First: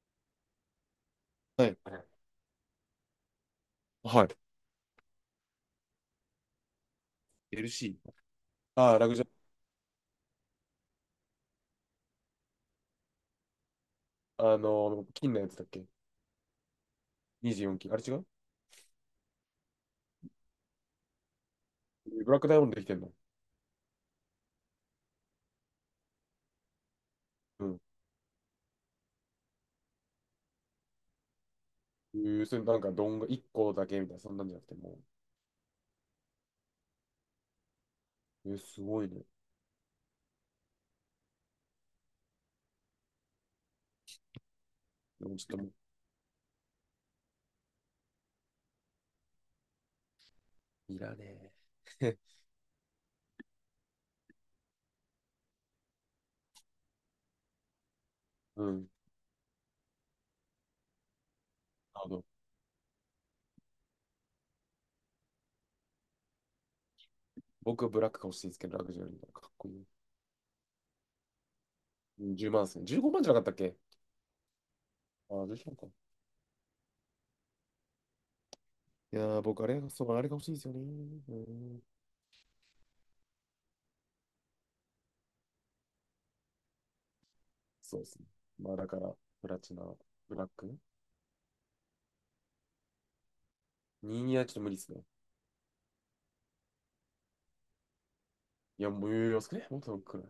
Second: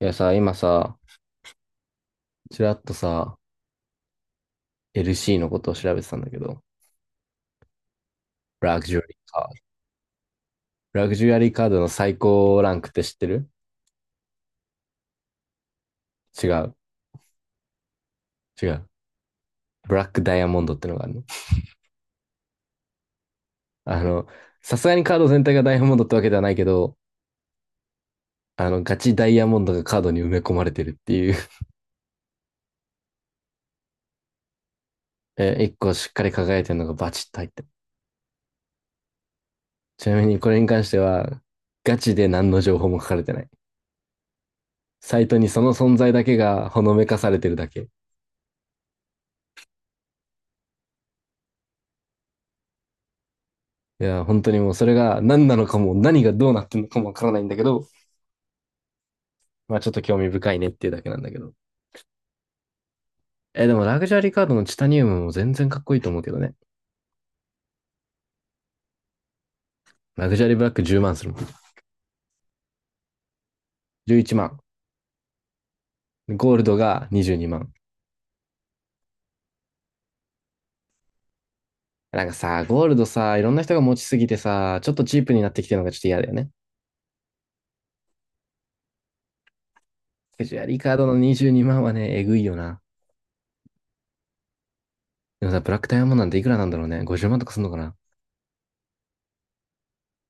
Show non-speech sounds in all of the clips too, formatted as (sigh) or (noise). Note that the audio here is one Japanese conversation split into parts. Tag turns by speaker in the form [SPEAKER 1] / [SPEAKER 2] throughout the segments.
[SPEAKER 1] いやさ、今さ、
[SPEAKER 2] はい。
[SPEAKER 1] ちらっとさ、
[SPEAKER 2] はい。
[SPEAKER 1] LC のことを調べてたんだけど、
[SPEAKER 2] LC。
[SPEAKER 1] ラグ
[SPEAKER 2] あ
[SPEAKER 1] ジ
[SPEAKER 2] あ、
[SPEAKER 1] ュア
[SPEAKER 2] ラ
[SPEAKER 1] リ
[SPEAKER 2] グ
[SPEAKER 1] ー
[SPEAKER 2] ジュ
[SPEAKER 1] カード。ラグジュアリーカードの最高ランクって知ってる？
[SPEAKER 2] ア金のやつだっけ？
[SPEAKER 1] 違う、
[SPEAKER 2] 24 金。あれ違う。
[SPEAKER 1] 違う。ブラックダイヤモンドってのがあるの。
[SPEAKER 2] ブラックダイヤモンドできてんの？
[SPEAKER 1] あの、さすがにカード全体がダイヤモンドってわけではないけど、
[SPEAKER 2] うん。
[SPEAKER 1] ガチダイヤモンドがカードに埋め込まれてるっていう。
[SPEAKER 2] えー、それなんか、どんが1個だけみたいな、そんなんじゃなくて、も
[SPEAKER 1] (laughs) え、一個しっかり輝いてるのがバチッと入ってる。
[SPEAKER 2] う、えー、すごいね。
[SPEAKER 1] ちなみにこれに関しては、ガチで何の情報も書かれてない。サイ
[SPEAKER 2] で
[SPEAKER 1] ト
[SPEAKER 2] もち
[SPEAKER 1] に
[SPEAKER 2] ょっと
[SPEAKER 1] そ
[SPEAKER 2] も
[SPEAKER 1] の存在だけがほのめかされてるだけ。
[SPEAKER 2] う、いらねえ。
[SPEAKER 1] いや、本当にもうそれが何なのかも、何がどうなってんのかもわからないんだけど、
[SPEAKER 2] (laughs) うん。
[SPEAKER 1] まあちょっと興味深いねっていうだけなんだけど。
[SPEAKER 2] あの、
[SPEAKER 1] え、でもラグジュアリーカードのチタニウムも全然かっこいいと思うけどね。
[SPEAKER 2] 僕、ブラックが欲しいですけど、ラグジュアリーならかっこいい。
[SPEAKER 1] ラグジュアリーブラック10万するもん。
[SPEAKER 2] うん、10万ですね。15万じゃなかったっけ？
[SPEAKER 1] 11万。
[SPEAKER 2] ああ、15万か。
[SPEAKER 1] ゴールドが22万。
[SPEAKER 2] いやー、僕、あれが、そう、あれが欲しいですよね。うん。
[SPEAKER 1] なんかさ、ゴールドさ、いろんな人が持ちすぎてさ、ちょっとチープになってきてるのがちょっと嫌だよね。
[SPEAKER 2] そうですね。まあ、だから、プラチナ、ブ
[SPEAKER 1] ラ
[SPEAKER 2] ラ
[SPEAKER 1] グ
[SPEAKER 2] ッ
[SPEAKER 1] ジュアリ
[SPEAKER 2] ク。
[SPEAKER 1] ーカードの22万はね、えぐいよな。
[SPEAKER 2] 2にはちょっと無理ですね。
[SPEAKER 1] でもさ、ブラックダイヤモンドなんていくらなんだろうね。50万とかすんのかな。
[SPEAKER 2] いや、もう、余裕ね。もっとくらい。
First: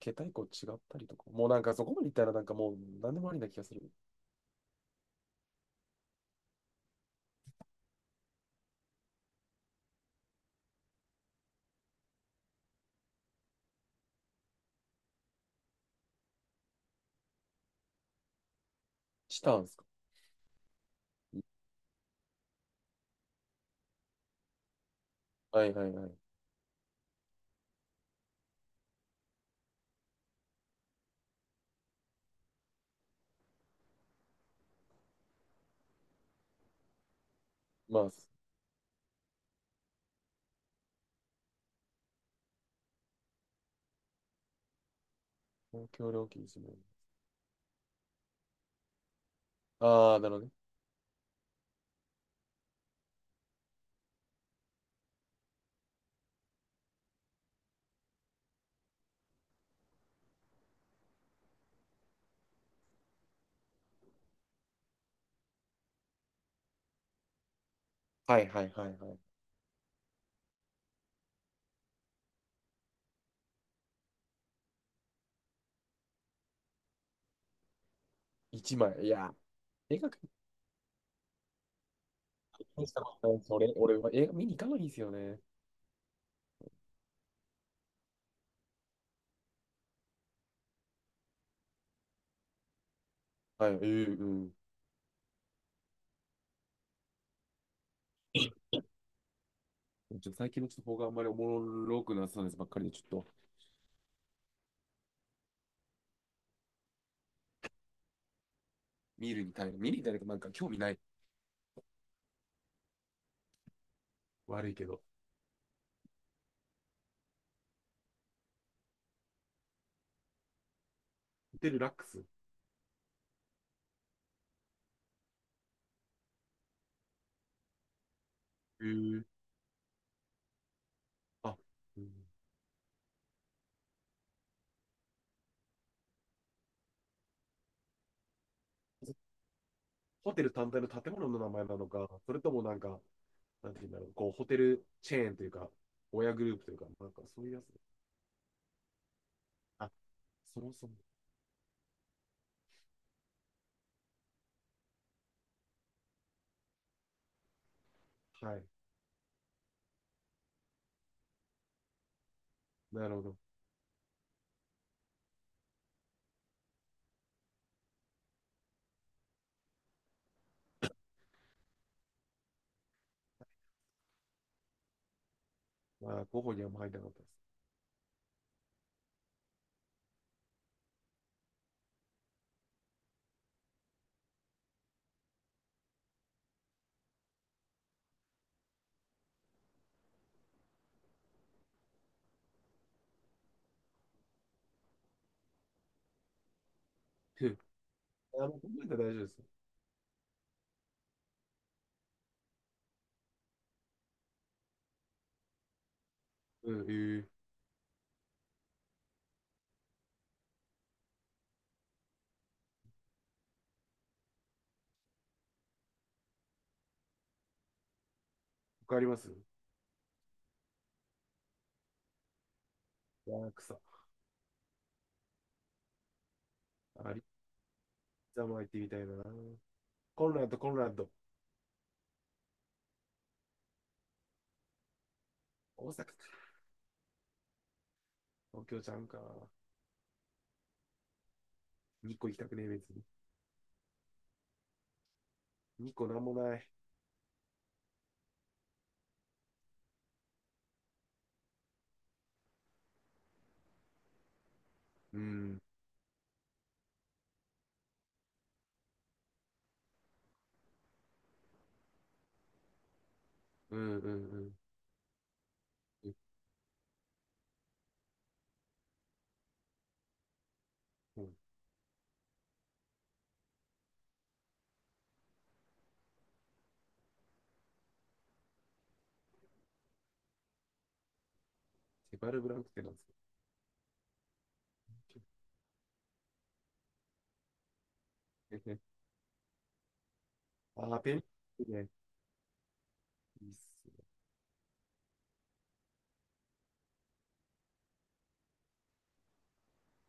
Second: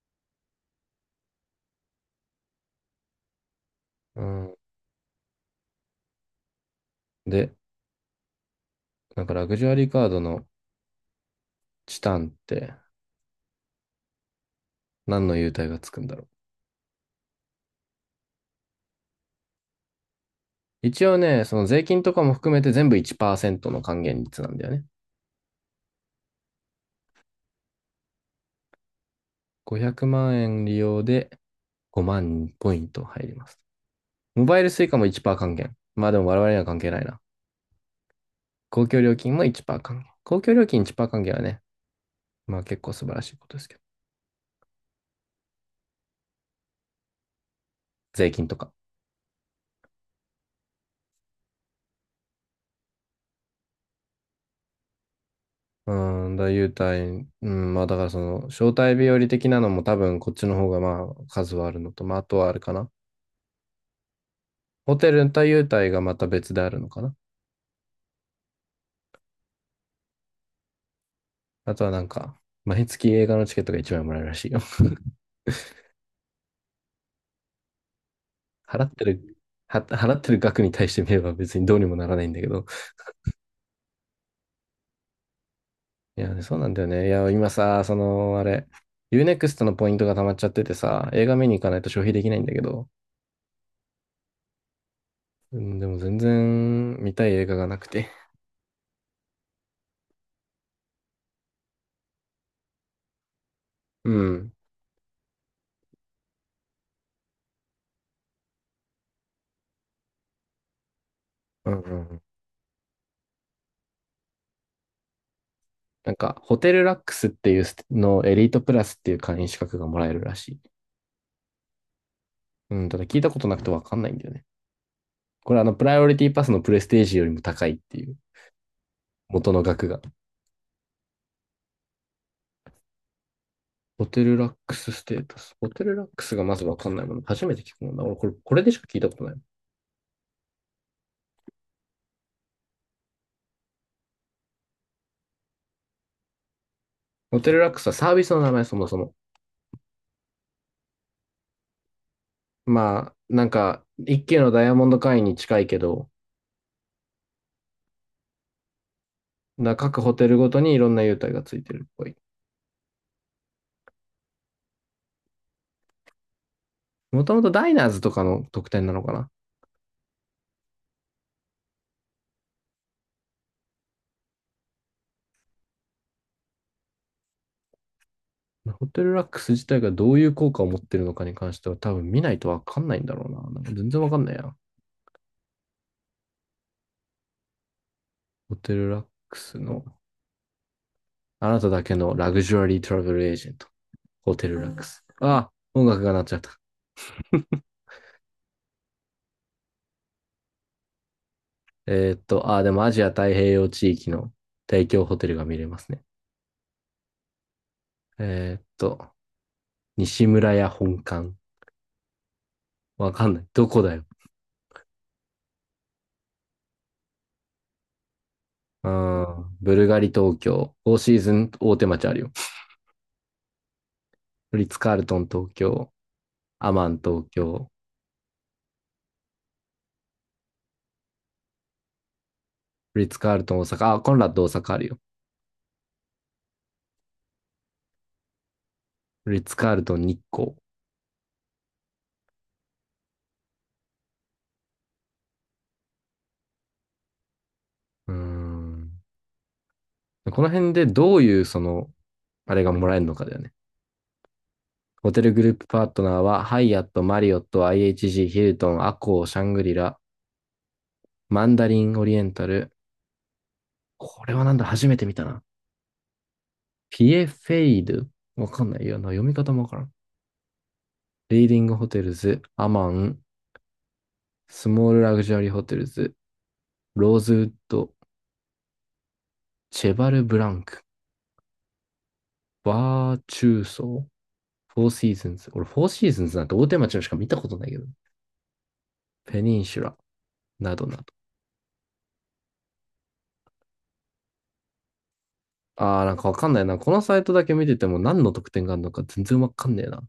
[SPEAKER 2] 桁一個違ったりとか。もうなんかそこまでいったらなんかもう何でもありな気がする。
[SPEAKER 1] うん。で、なんかラグジュアリーカードのチタンって何の優待がつくんだろう。
[SPEAKER 2] したんですか？
[SPEAKER 1] 一応ね、その税金とかも含めて全部1%の還元率なんだよね。
[SPEAKER 2] はいはいはい。
[SPEAKER 1] 500万円利用で5万ポイント入ります。モバイル s u i も1%還元。まあでも我々には関係ないな。
[SPEAKER 2] まあ、
[SPEAKER 1] 公共料金も1%還元。公共料金1%還元はね、まあ結構素晴らしいことですけど。
[SPEAKER 2] 公共料金1。
[SPEAKER 1] 税金とか。
[SPEAKER 2] ああ、なるほどね。
[SPEAKER 1] 優待、うん、まあだからその、招待日和的なのも多分こっちの方がまあ数はあるのと、まああとはあるかな。ホテルと優待がまた別であるのかな。
[SPEAKER 2] はいはいはいはい。
[SPEAKER 1] あとはなんか、毎月映画のチケットが一枚もらえるらしいよ。(laughs)
[SPEAKER 2] 1
[SPEAKER 1] 払って
[SPEAKER 2] 枚。いや、
[SPEAKER 1] る、は、
[SPEAKER 2] 映画
[SPEAKER 1] 払
[SPEAKER 2] 館
[SPEAKER 1] ってる額に対して見れば別にどうにもならないんだけど。
[SPEAKER 2] にしたことないんです、俺、俺は映画見に行かないんですよね。
[SPEAKER 1] いや、そうなんだよね。いや、今さ、その、あれ、ユーネクストのポイントが溜まっちゃっててさ、映画見に行かないと消費できないんだけど。
[SPEAKER 2] はい、ええ、うん。
[SPEAKER 1] うん、でも全然見たい映画がなくて。
[SPEAKER 2] ちょっと最近のちょっと方があんまりおもろくなさそうですばっかりで、ちょっと
[SPEAKER 1] うん。
[SPEAKER 2] 見るに耐える。見るに耐えるとなんか興味ない。
[SPEAKER 1] うんうんうん。
[SPEAKER 2] 悪いけど。
[SPEAKER 1] なんか、ホテルラックスっていうのエリートプラスっていう会員資格がもらえるらしい。
[SPEAKER 2] ホテルラックス。
[SPEAKER 1] うん、ただ聞いたことなくてわかんないんだよね。これプライオリティパスのプレステージよりも高いっていう、
[SPEAKER 2] ええ、
[SPEAKER 1] 元の額が。
[SPEAKER 2] あ、うん、
[SPEAKER 1] ホテルラックスステータス。ホテルラックスがまずわかんないもの。初めて聞くもんだ。俺、これでしか聞いたことない。
[SPEAKER 2] ホテル単体の建物の名前なのか、それともなんか、なんていうんだろう、こう、ホテルチェーンというか、親グループというか、なんか
[SPEAKER 1] ホ
[SPEAKER 2] そうい
[SPEAKER 1] テ
[SPEAKER 2] う
[SPEAKER 1] ル
[SPEAKER 2] やつ。
[SPEAKER 1] ラックスはサービスの名前、そもそも。
[SPEAKER 2] あ、そもそも。
[SPEAKER 1] まあ、なんか、一級のダイヤモンド会員に近いけど、
[SPEAKER 2] はい。
[SPEAKER 1] 各ホテルごとにいろんな優待がついてるっぽい。
[SPEAKER 2] なるほど。
[SPEAKER 1] もともとダイナーズとかの特典なのかな。
[SPEAKER 2] まあ、候補にはあんま入らなかったです。
[SPEAKER 1] ホテルラックス自体がどういう効果を持ってるのかに関しては多分見ないとわかんないんだろうな。なんか全然わかんないや。ホテルラックスの、あなただけのラグジュアリートラベルエージェント。ホテルラックス。ああ、音楽が鳴っちゃった。
[SPEAKER 2] ふう、考えたら大丈夫ですよ。
[SPEAKER 1] でもアジア太平洋地域の提供ホテルが見れますね。
[SPEAKER 2] うん、ええ、
[SPEAKER 1] えーっと、西村屋本館。わかんない。どこだよ。う
[SPEAKER 2] 他あります？
[SPEAKER 1] ーん、ブルガリ東京。フォーシーズン大手町あるよ。
[SPEAKER 2] ワークサ。
[SPEAKER 1] フリッツカールトン東京。アマン
[SPEAKER 2] あ
[SPEAKER 1] 東
[SPEAKER 2] り
[SPEAKER 1] 京。
[SPEAKER 2] ざま行ってみたいな。コンラッド、コンラッド。
[SPEAKER 1] フリッツカールトン大阪。あ、コンラッド大阪あるよ。
[SPEAKER 2] 大阪か。東京ちゃんか。
[SPEAKER 1] フリッツカールトン日光。
[SPEAKER 2] 2個行きたくねえ、別に。2個なんもない。
[SPEAKER 1] うーん。この辺でどういうその、あれがもらえるのかだよね。ホ
[SPEAKER 2] う
[SPEAKER 1] テルグルー
[SPEAKER 2] ん、
[SPEAKER 1] プパートナーは、ハイアット、マリオット、IHG、ヒルトン、アコー、シャングリラ、マンダリンオリエンタル。
[SPEAKER 2] うん、うん、う
[SPEAKER 1] これはな
[SPEAKER 2] ん。
[SPEAKER 1] んだ、初めて見たな。
[SPEAKER 2] え、
[SPEAKER 1] ピエフェイドわかんないよな。読み方もわからん。
[SPEAKER 2] うん、
[SPEAKER 1] リーディングホテルズ、アマン、スモールラグジュアリーホテルズ、ローズウッド、チェバルブランク、
[SPEAKER 2] セバルブランクってなんですか？
[SPEAKER 1] バーチューソー、フォーシーズンズ。俺、フォーシーズンズなんて大手町のしか見たことないけど。
[SPEAKER 2] (laughs)
[SPEAKER 1] ペニンシュラ、な
[SPEAKER 2] あ
[SPEAKER 1] どな
[SPEAKER 2] ー、
[SPEAKER 1] ど。
[SPEAKER 2] ペンギンね。いいっす。
[SPEAKER 1] なんかわかんないな。このサイトだけ見てても何の特典があるのか全然わかんねえな。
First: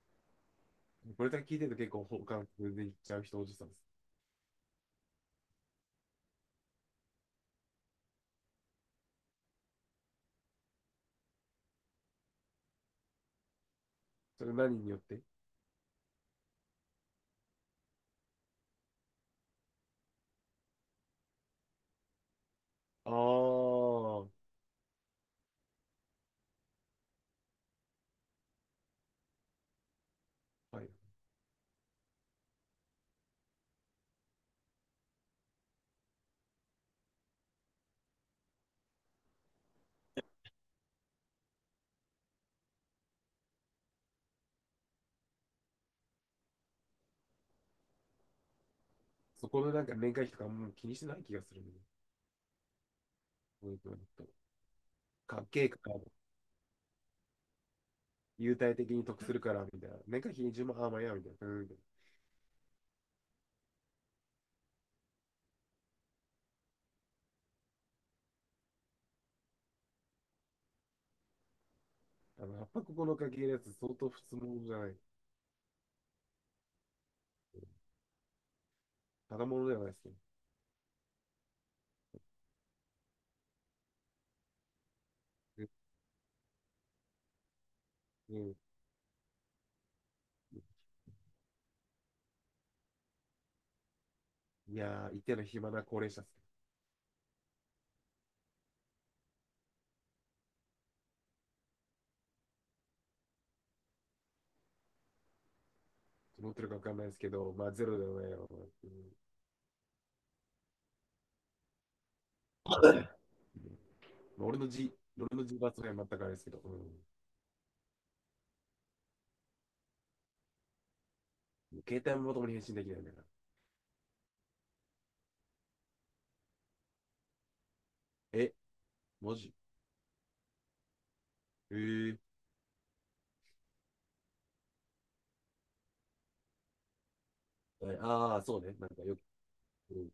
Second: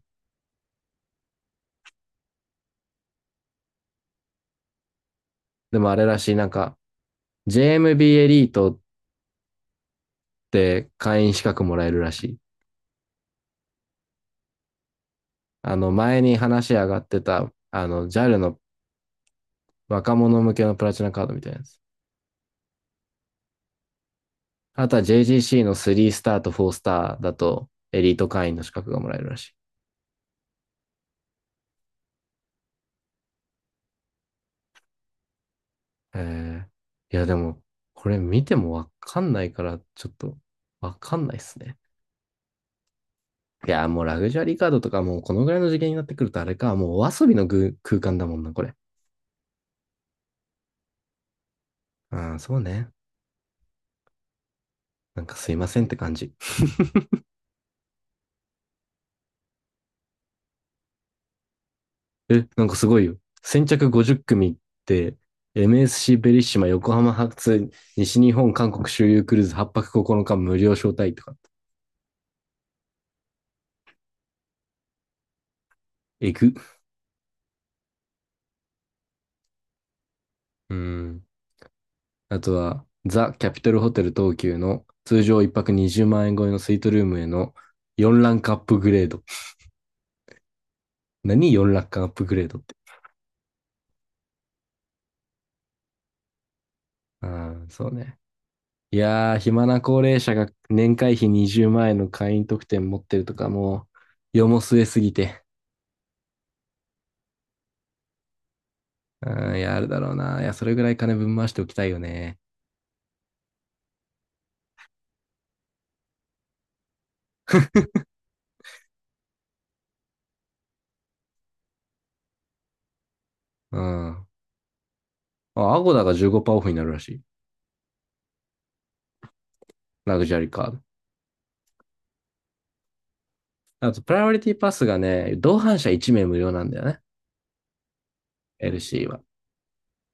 [SPEAKER 2] これだけ聞いてると結構本感覚でいっちゃう人おじさんです。
[SPEAKER 1] でもあれらしい、なんか、JMB エムビーエリートって会員資格もらえるらしい。
[SPEAKER 2] それ何によって？
[SPEAKER 1] 前に話上がってた、JAL の若者向けのプラチナカードみたいなやつ。
[SPEAKER 2] ああー、
[SPEAKER 1] あとは JGC の3スターと4スターだと、エリート会員の資格がもらえるらしい。
[SPEAKER 2] はい。
[SPEAKER 1] えいや、でも、これ見てもわかんないから、ちょっと、わかんないっすね。いや、もうラグジュアリーカードとかもうこのぐらいの次元になってくるとあれか、もうお遊びのぐ空間だもんな、これ。
[SPEAKER 2] そこのなんか年会費とかもう気にしてない気がするね。
[SPEAKER 1] うん、そうね。
[SPEAKER 2] で、こういうのと
[SPEAKER 1] なんか
[SPEAKER 2] かっ
[SPEAKER 1] すい
[SPEAKER 2] け
[SPEAKER 1] ま
[SPEAKER 2] え
[SPEAKER 1] せ
[SPEAKER 2] か
[SPEAKER 1] んって
[SPEAKER 2] ら、
[SPEAKER 1] 感じ。
[SPEAKER 2] 優待的に得するから、みたいな。年会費10万、あ、まあいいや、みたいな。うん、みたい
[SPEAKER 1] え、なんかすごいよ。先着50組って、MSC ベリッシマ横浜発西日本韓国周遊クルーズ8泊9日無料招待とか。
[SPEAKER 2] な。やっぱここの家系のやつ相当普通物じゃない。
[SPEAKER 1] えぐ。
[SPEAKER 2] ただ物ではないですけど。
[SPEAKER 1] うん。あとは、ザ・キャピトルホテル東急の通常1泊20万円超えのスイートルームへの4ラ
[SPEAKER 2] うん、
[SPEAKER 1] ン
[SPEAKER 2] う
[SPEAKER 1] クア
[SPEAKER 2] ん、
[SPEAKER 1] ップグレード。何？ 4 ランクアップグレードって。
[SPEAKER 2] いやー、一定の暇な高齢者っす。
[SPEAKER 1] うん、そうね。いやー、暇な高齢者が年会費20万円の会員特典持ってるとかもう、世も末すぎて。
[SPEAKER 2] どう思ってるかわかんないですけど、まあゼロではないよ。うん、
[SPEAKER 1] うん、いや、あるだろうな。いや、それぐらい金ぶん回しておきたいよね。
[SPEAKER 2] まあ俺のじ、俺のじ罰は全くあれですけど。うん、携帯もともに返信できないんだから。
[SPEAKER 1] うん。あ、アゴダが15%オフになるらしい。
[SPEAKER 2] え、マジ？
[SPEAKER 1] ラグジュアリーカード。
[SPEAKER 2] えー、
[SPEAKER 1] あと、プライオリティパスがね、同伴者1名無料なんだよね。
[SPEAKER 2] ああ、そうね。なんか
[SPEAKER 1] LC
[SPEAKER 2] よ
[SPEAKER 1] は。
[SPEAKER 2] く、うん、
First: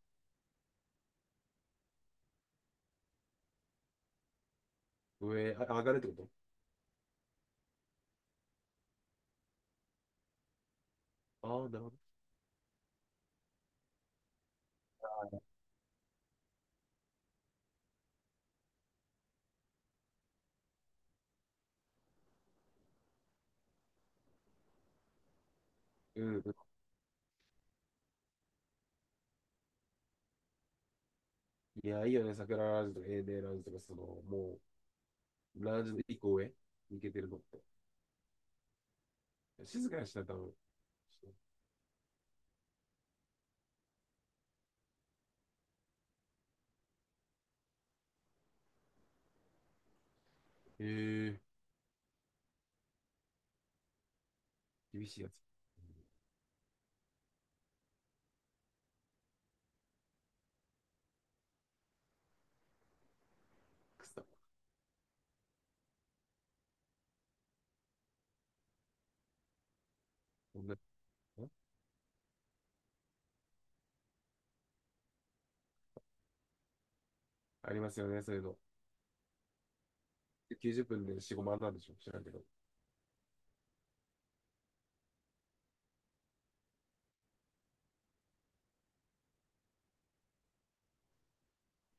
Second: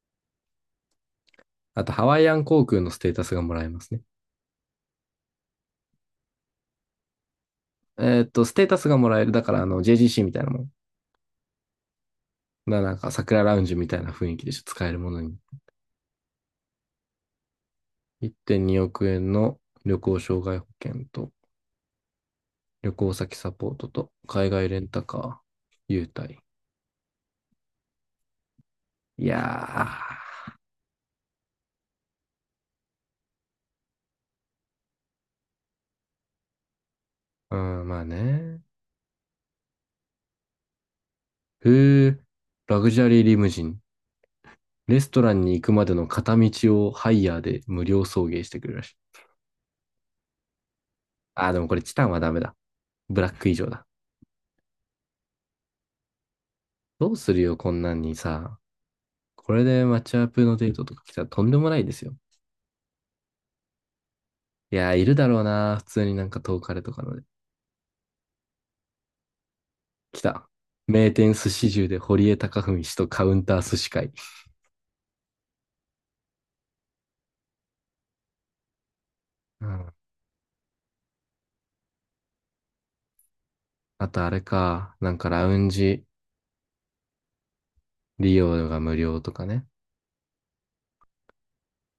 [SPEAKER 1] あと、ハワイアン航空のステータスがもらえますね。
[SPEAKER 2] 上、あ、上がるってこと？
[SPEAKER 1] ステータスがもらえる。だから、JGC みたいなもん。
[SPEAKER 2] ああー、なるほど。
[SPEAKER 1] なんか、桜ラウンジみたいな雰囲気でしょ使えるものに。1.2億円の旅行障害保険と、旅行先サポートと、海外レンタカー、優
[SPEAKER 2] うん、う
[SPEAKER 1] 待。
[SPEAKER 2] ん。
[SPEAKER 1] いや
[SPEAKER 2] いや、いいよね。桜ラウンジとか、エーデーラウンジとか、その、もう、ラウンジの一個上、行けてるのっ
[SPEAKER 1] ー。
[SPEAKER 2] て。
[SPEAKER 1] うん、まあね。
[SPEAKER 2] 静かにしたら多分。
[SPEAKER 1] へえ、ラグジュアリーリムジン。レストランに行くまでの片道をハイヤーで無料送迎してくれるらしい。
[SPEAKER 2] え
[SPEAKER 1] でもこれチタンはダメだ。ブラック以上だ。
[SPEAKER 2] ー、厳しいやつ。うん、
[SPEAKER 1] どうするよ、こんなんにさ。これでマッチアップのデートとか来たらとんでもないですよ。
[SPEAKER 2] くそ。
[SPEAKER 1] いやー、いるだろうな。普通になんか遠かれとかので。来た。
[SPEAKER 2] こんな、ん、
[SPEAKER 1] 名店寿司中で堀江貴文氏とカウンター寿司会。
[SPEAKER 2] ありますよね、そういうの。
[SPEAKER 1] うん。
[SPEAKER 2] 90分で4、5万なんでしょ、知らんけど。い
[SPEAKER 1] あとあれか。なんかラウンジ利用が無料とかね。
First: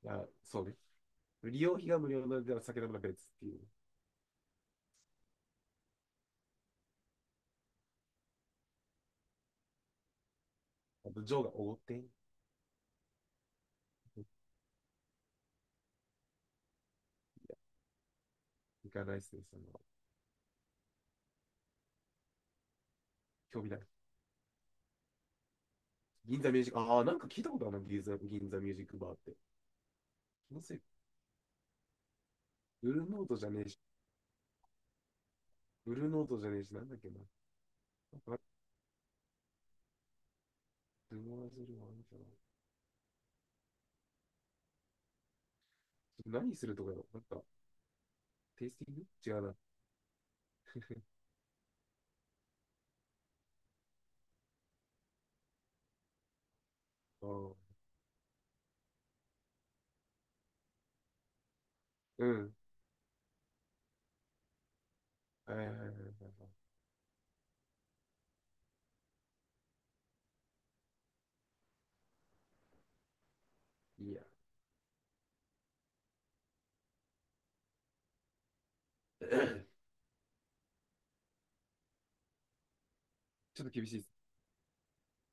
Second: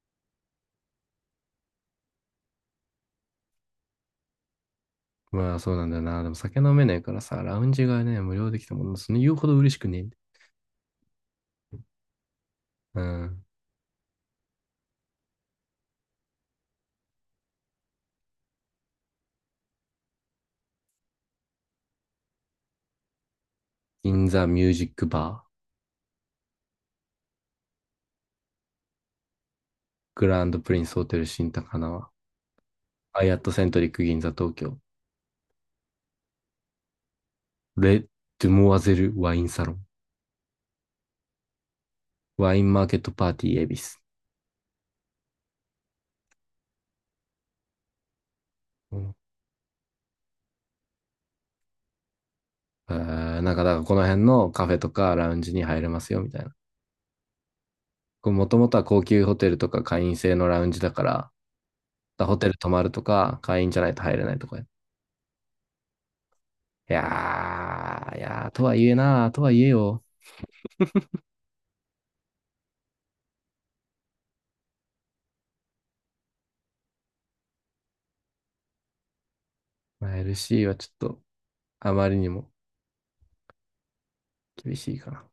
[SPEAKER 2] や、そうね。利用費が無料なのでは、酒飲むのは別っていう。
[SPEAKER 1] まあそうなんだよな。でも酒飲めないからさ、ラウンジがね、無料できたもの、その言うほど嬉しくねえんだよ。
[SPEAKER 2] あと、ジョーがおごって、
[SPEAKER 1] うん。
[SPEAKER 2] 行かないっすね、その、興味ない。
[SPEAKER 1] 銀座ミュージックバ
[SPEAKER 2] 銀座ミュージック、ああ、なんか聞いたことあるな、銀座、銀座ミュージックバーって。
[SPEAKER 1] ー、グラン
[SPEAKER 2] 気
[SPEAKER 1] ド
[SPEAKER 2] の
[SPEAKER 1] プ
[SPEAKER 2] せい、
[SPEAKER 1] リンスホテル新高輪、
[SPEAKER 2] ブルー
[SPEAKER 1] ア
[SPEAKER 2] ノー
[SPEAKER 1] イア
[SPEAKER 2] ト
[SPEAKER 1] ッ
[SPEAKER 2] じゃ
[SPEAKER 1] トセ
[SPEAKER 2] ねえ
[SPEAKER 1] ント
[SPEAKER 2] し、
[SPEAKER 1] リック銀座東京、
[SPEAKER 2] ブルーノートじゃねえし、なんだっけな。
[SPEAKER 1] レッ
[SPEAKER 2] なんか、
[SPEAKER 1] ドモアゼルワインサロン、
[SPEAKER 2] ルノワズルはあるか
[SPEAKER 1] ワインマーケットパーティー恵比寿。
[SPEAKER 2] な。何するとかよ、なんか、テイスティン
[SPEAKER 1] う
[SPEAKER 2] グ
[SPEAKER 1] ん。
[SPEAKER 2] 違うな。あ
[SPEAKER 1] えなんか、だからこの辺のカフェとかラウンジに入れますよ、みたいな。
[SPEAKER 2] あ、
[SPEAKER 1] もともとは高級ホテルとか会員制のラウンジだから、だか
[SPEAKER 2] う
[SPEAKER 1] らホテ
[SPEAKER 2] ん。
[SPEAKER 1] ル泊まるとか、会員じゃないと入れないとか。
[SPEAKER 2] はいはいはいはいは
[SPEAKER 1] いやー、いやー、とはいえな、とはいえよ。
[SPEAKER 2] い。いや、(coughs)
[SPEAKER 1] まあ、LC はちょっとあまりにも
[SPEAKER 2] ちょっと厳しいです。
[SPEAKER 1] 厳しいかな。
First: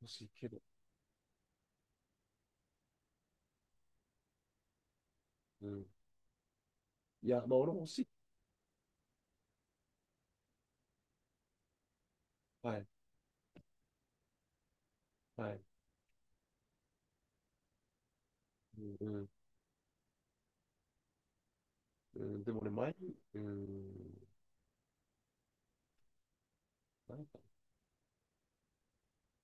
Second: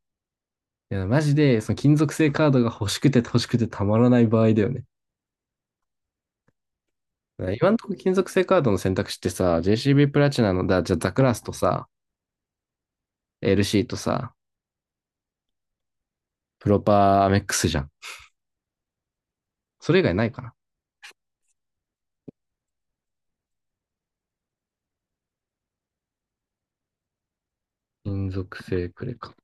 [SPEAKER 2] 欲しいけど。
[SPEAKER 1] いや、マジで、その金属製カードが欲しくて欲しくてたまらない場合だよね。
[SPEAKER 2] うん。いや、まあ
[SPEAKER 1] 今
[SPEAKER 2] 俺
[SPEAKER 1] の
[SPEAKER 2] も
[SPEAKER 1] と
[SPEAKER 2] 欲
[SPEAKER 1] こ
[SPEAKER 2] しい。
[SPEAKER 1] 金属製カードの選択肢ってさ、JCB プラチナの、じゃあザクラスとさ、
[SPEAKER 2] はい、
[SPEAKER 1] LC とさ、
[SPEAKER 2] はい。
[SPEAKER 1] プロパーアメックスじゃん。
[SPEAKER 2] うん、うん、
[SPEAKER 1] それ以外ないかな。
[SPEAKER 2] うん、でも俺前に、うん、なんか、
[SPEAKER 1] 金属製クレカ。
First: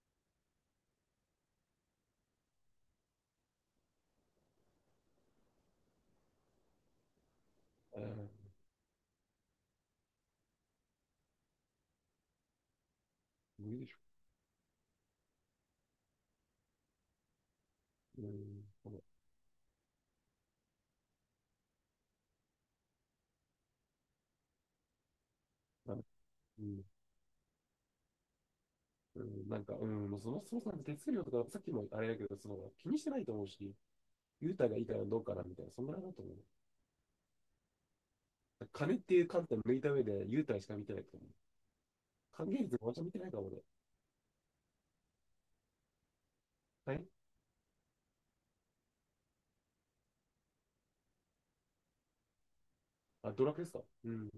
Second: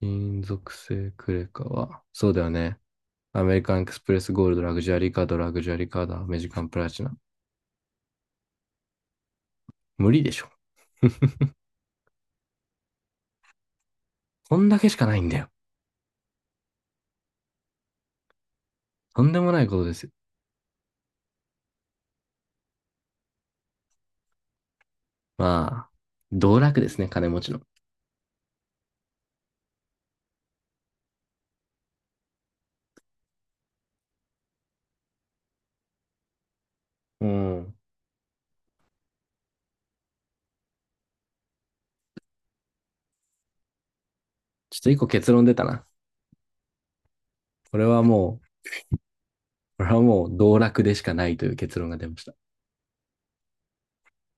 [SPEAKER 1] 金属製クレカは、そうだよね。アメリカンエクスプレスゴールド、ラグジュアリーカード、ラグジュアリーカード、アメジカンプラチナ。
[SPEAKER 2] うん、
[SPEAKER 1] 無理でしょ。
[SPEAKER 2] 無理でしょ。
[SPEAKER 1] こんだけしかないんだよ。
[SPEAKER 2] うん、この、
[SPEAKER 1] とんでもないことですよ。まあ、
[SPEAKER 2] あ、
[SPEAKER 1] 道
[SPEAKER 2] う
[SPEAKER 1] 楽
[SPEAKER 2] ん。
[SPEAKER 1] ですね、金持ちの。
[SPEAKER 2] うん、そもそもそも手数料とか、さっきもあれだけど、その気にしてないと思うし、優待がいいからどうかなみたいな、そんなのだと思う。
[SPEAKER 1] うん。
[SPEAKER 2] 金っていう観点を抜いた上で、優待しか見てないと思う。還元率も私見てないかもね。
[SPEAKER 1] ちょっと一個結論出たな。
[SPEAKER 2] はい。
[SPEAKER 1] これはもう、これはもう道楽でしかないという結論が出ました。
[SPEAKER 2] あ、ドラクエですか？うん。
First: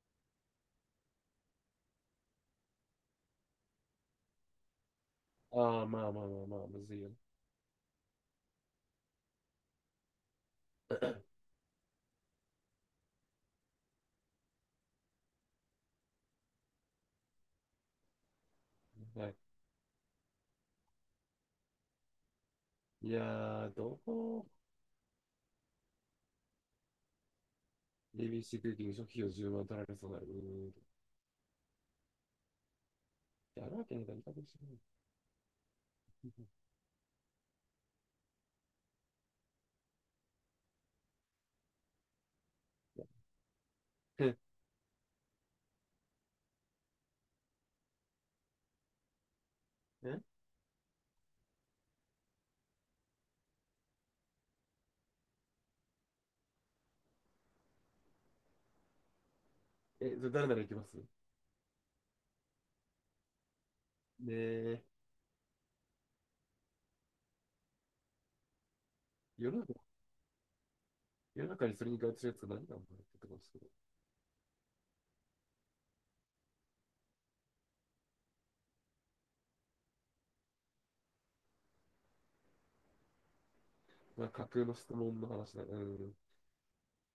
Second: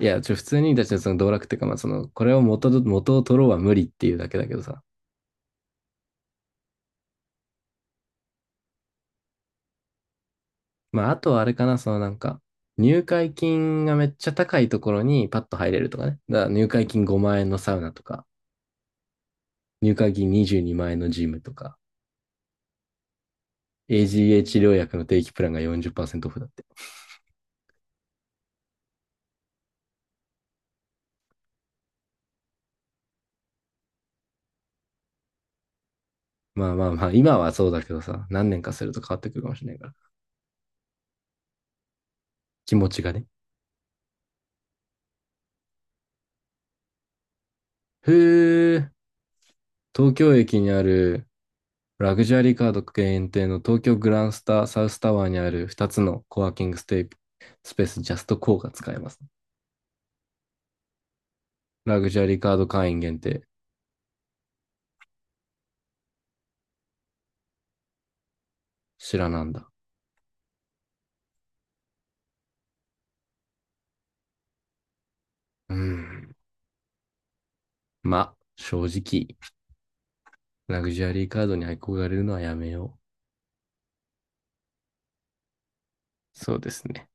[SPEAKER 1] いや、普通に、だってその道楽っていうか、まあその、これを元を取ろうは無理っていうだけだけどさ。
[SPEAKER 2] ああ、まあまあまあまあ、むずいよね。
[SPEAKER 1] まあ、あとはあ
[SPEAKER 2] (clears throat)
[SPEAKER 1] れかな、そのなんか、入会金がめっちゃ高いところにパッと入れるとかね。だから入会金5万円のサウナとか、
[SPEAKER 2] (coughs) はい。
[SPEAKER 1] 入会金22万円のジムとか、
[SPEAKER 2] いやー、ど
[SPEAKER 1] a g h
[SPEAKER 2] こ、
[SPEAKER 1] 治療薬の定期プランが40%オフだって。
[SPEAKER 2] エー b c クッキング初期費用10万取られそうなる。うーん。やるわけないから、いいかもしれない。
[SPEAKER 1] まあ
[SPEAKER 2] (laughs)
[SPEAKER 1] まあまあ、今はそうだけどさ、何年かすると変わってくるかもしれないから。気持
[SPEAKER 2] い
[SPEAKER 1] ち
[SPEAKER 2] や、
[SPEAKER 1] がね。
[SPEAKER 2] (laughs) え、
[SPEAKER 1] へえ、東京駅にあるラグジュアリーカード限定の東京グランスタサウスタワーにある2つのコワーキングステイスペースジャストコーが使えます。
[SPEAKER 2] え、それ誰なら行きますね？
[SPEAKER 1] ラグジュアリーカード会員限定。
[SPEAKER 2] え、
[SPEAKER 1] 知らな
[SPEAKER 2] 世
[SPEAKER 1] ん
[SPEAKER 2] の中、
[SPEAKER 1] だ。
[SPEAKER 2] 世の中にそれに該当するやつが何が生まれてくるんです？
[SPEAKER 1] うーん。まあ、正直、ラグジュアリーカードに憧れるのはやめよう。
[SPEAKER 2] まあ、架空の質問の話だね。うん。
[SPEAKER 1] そうですね。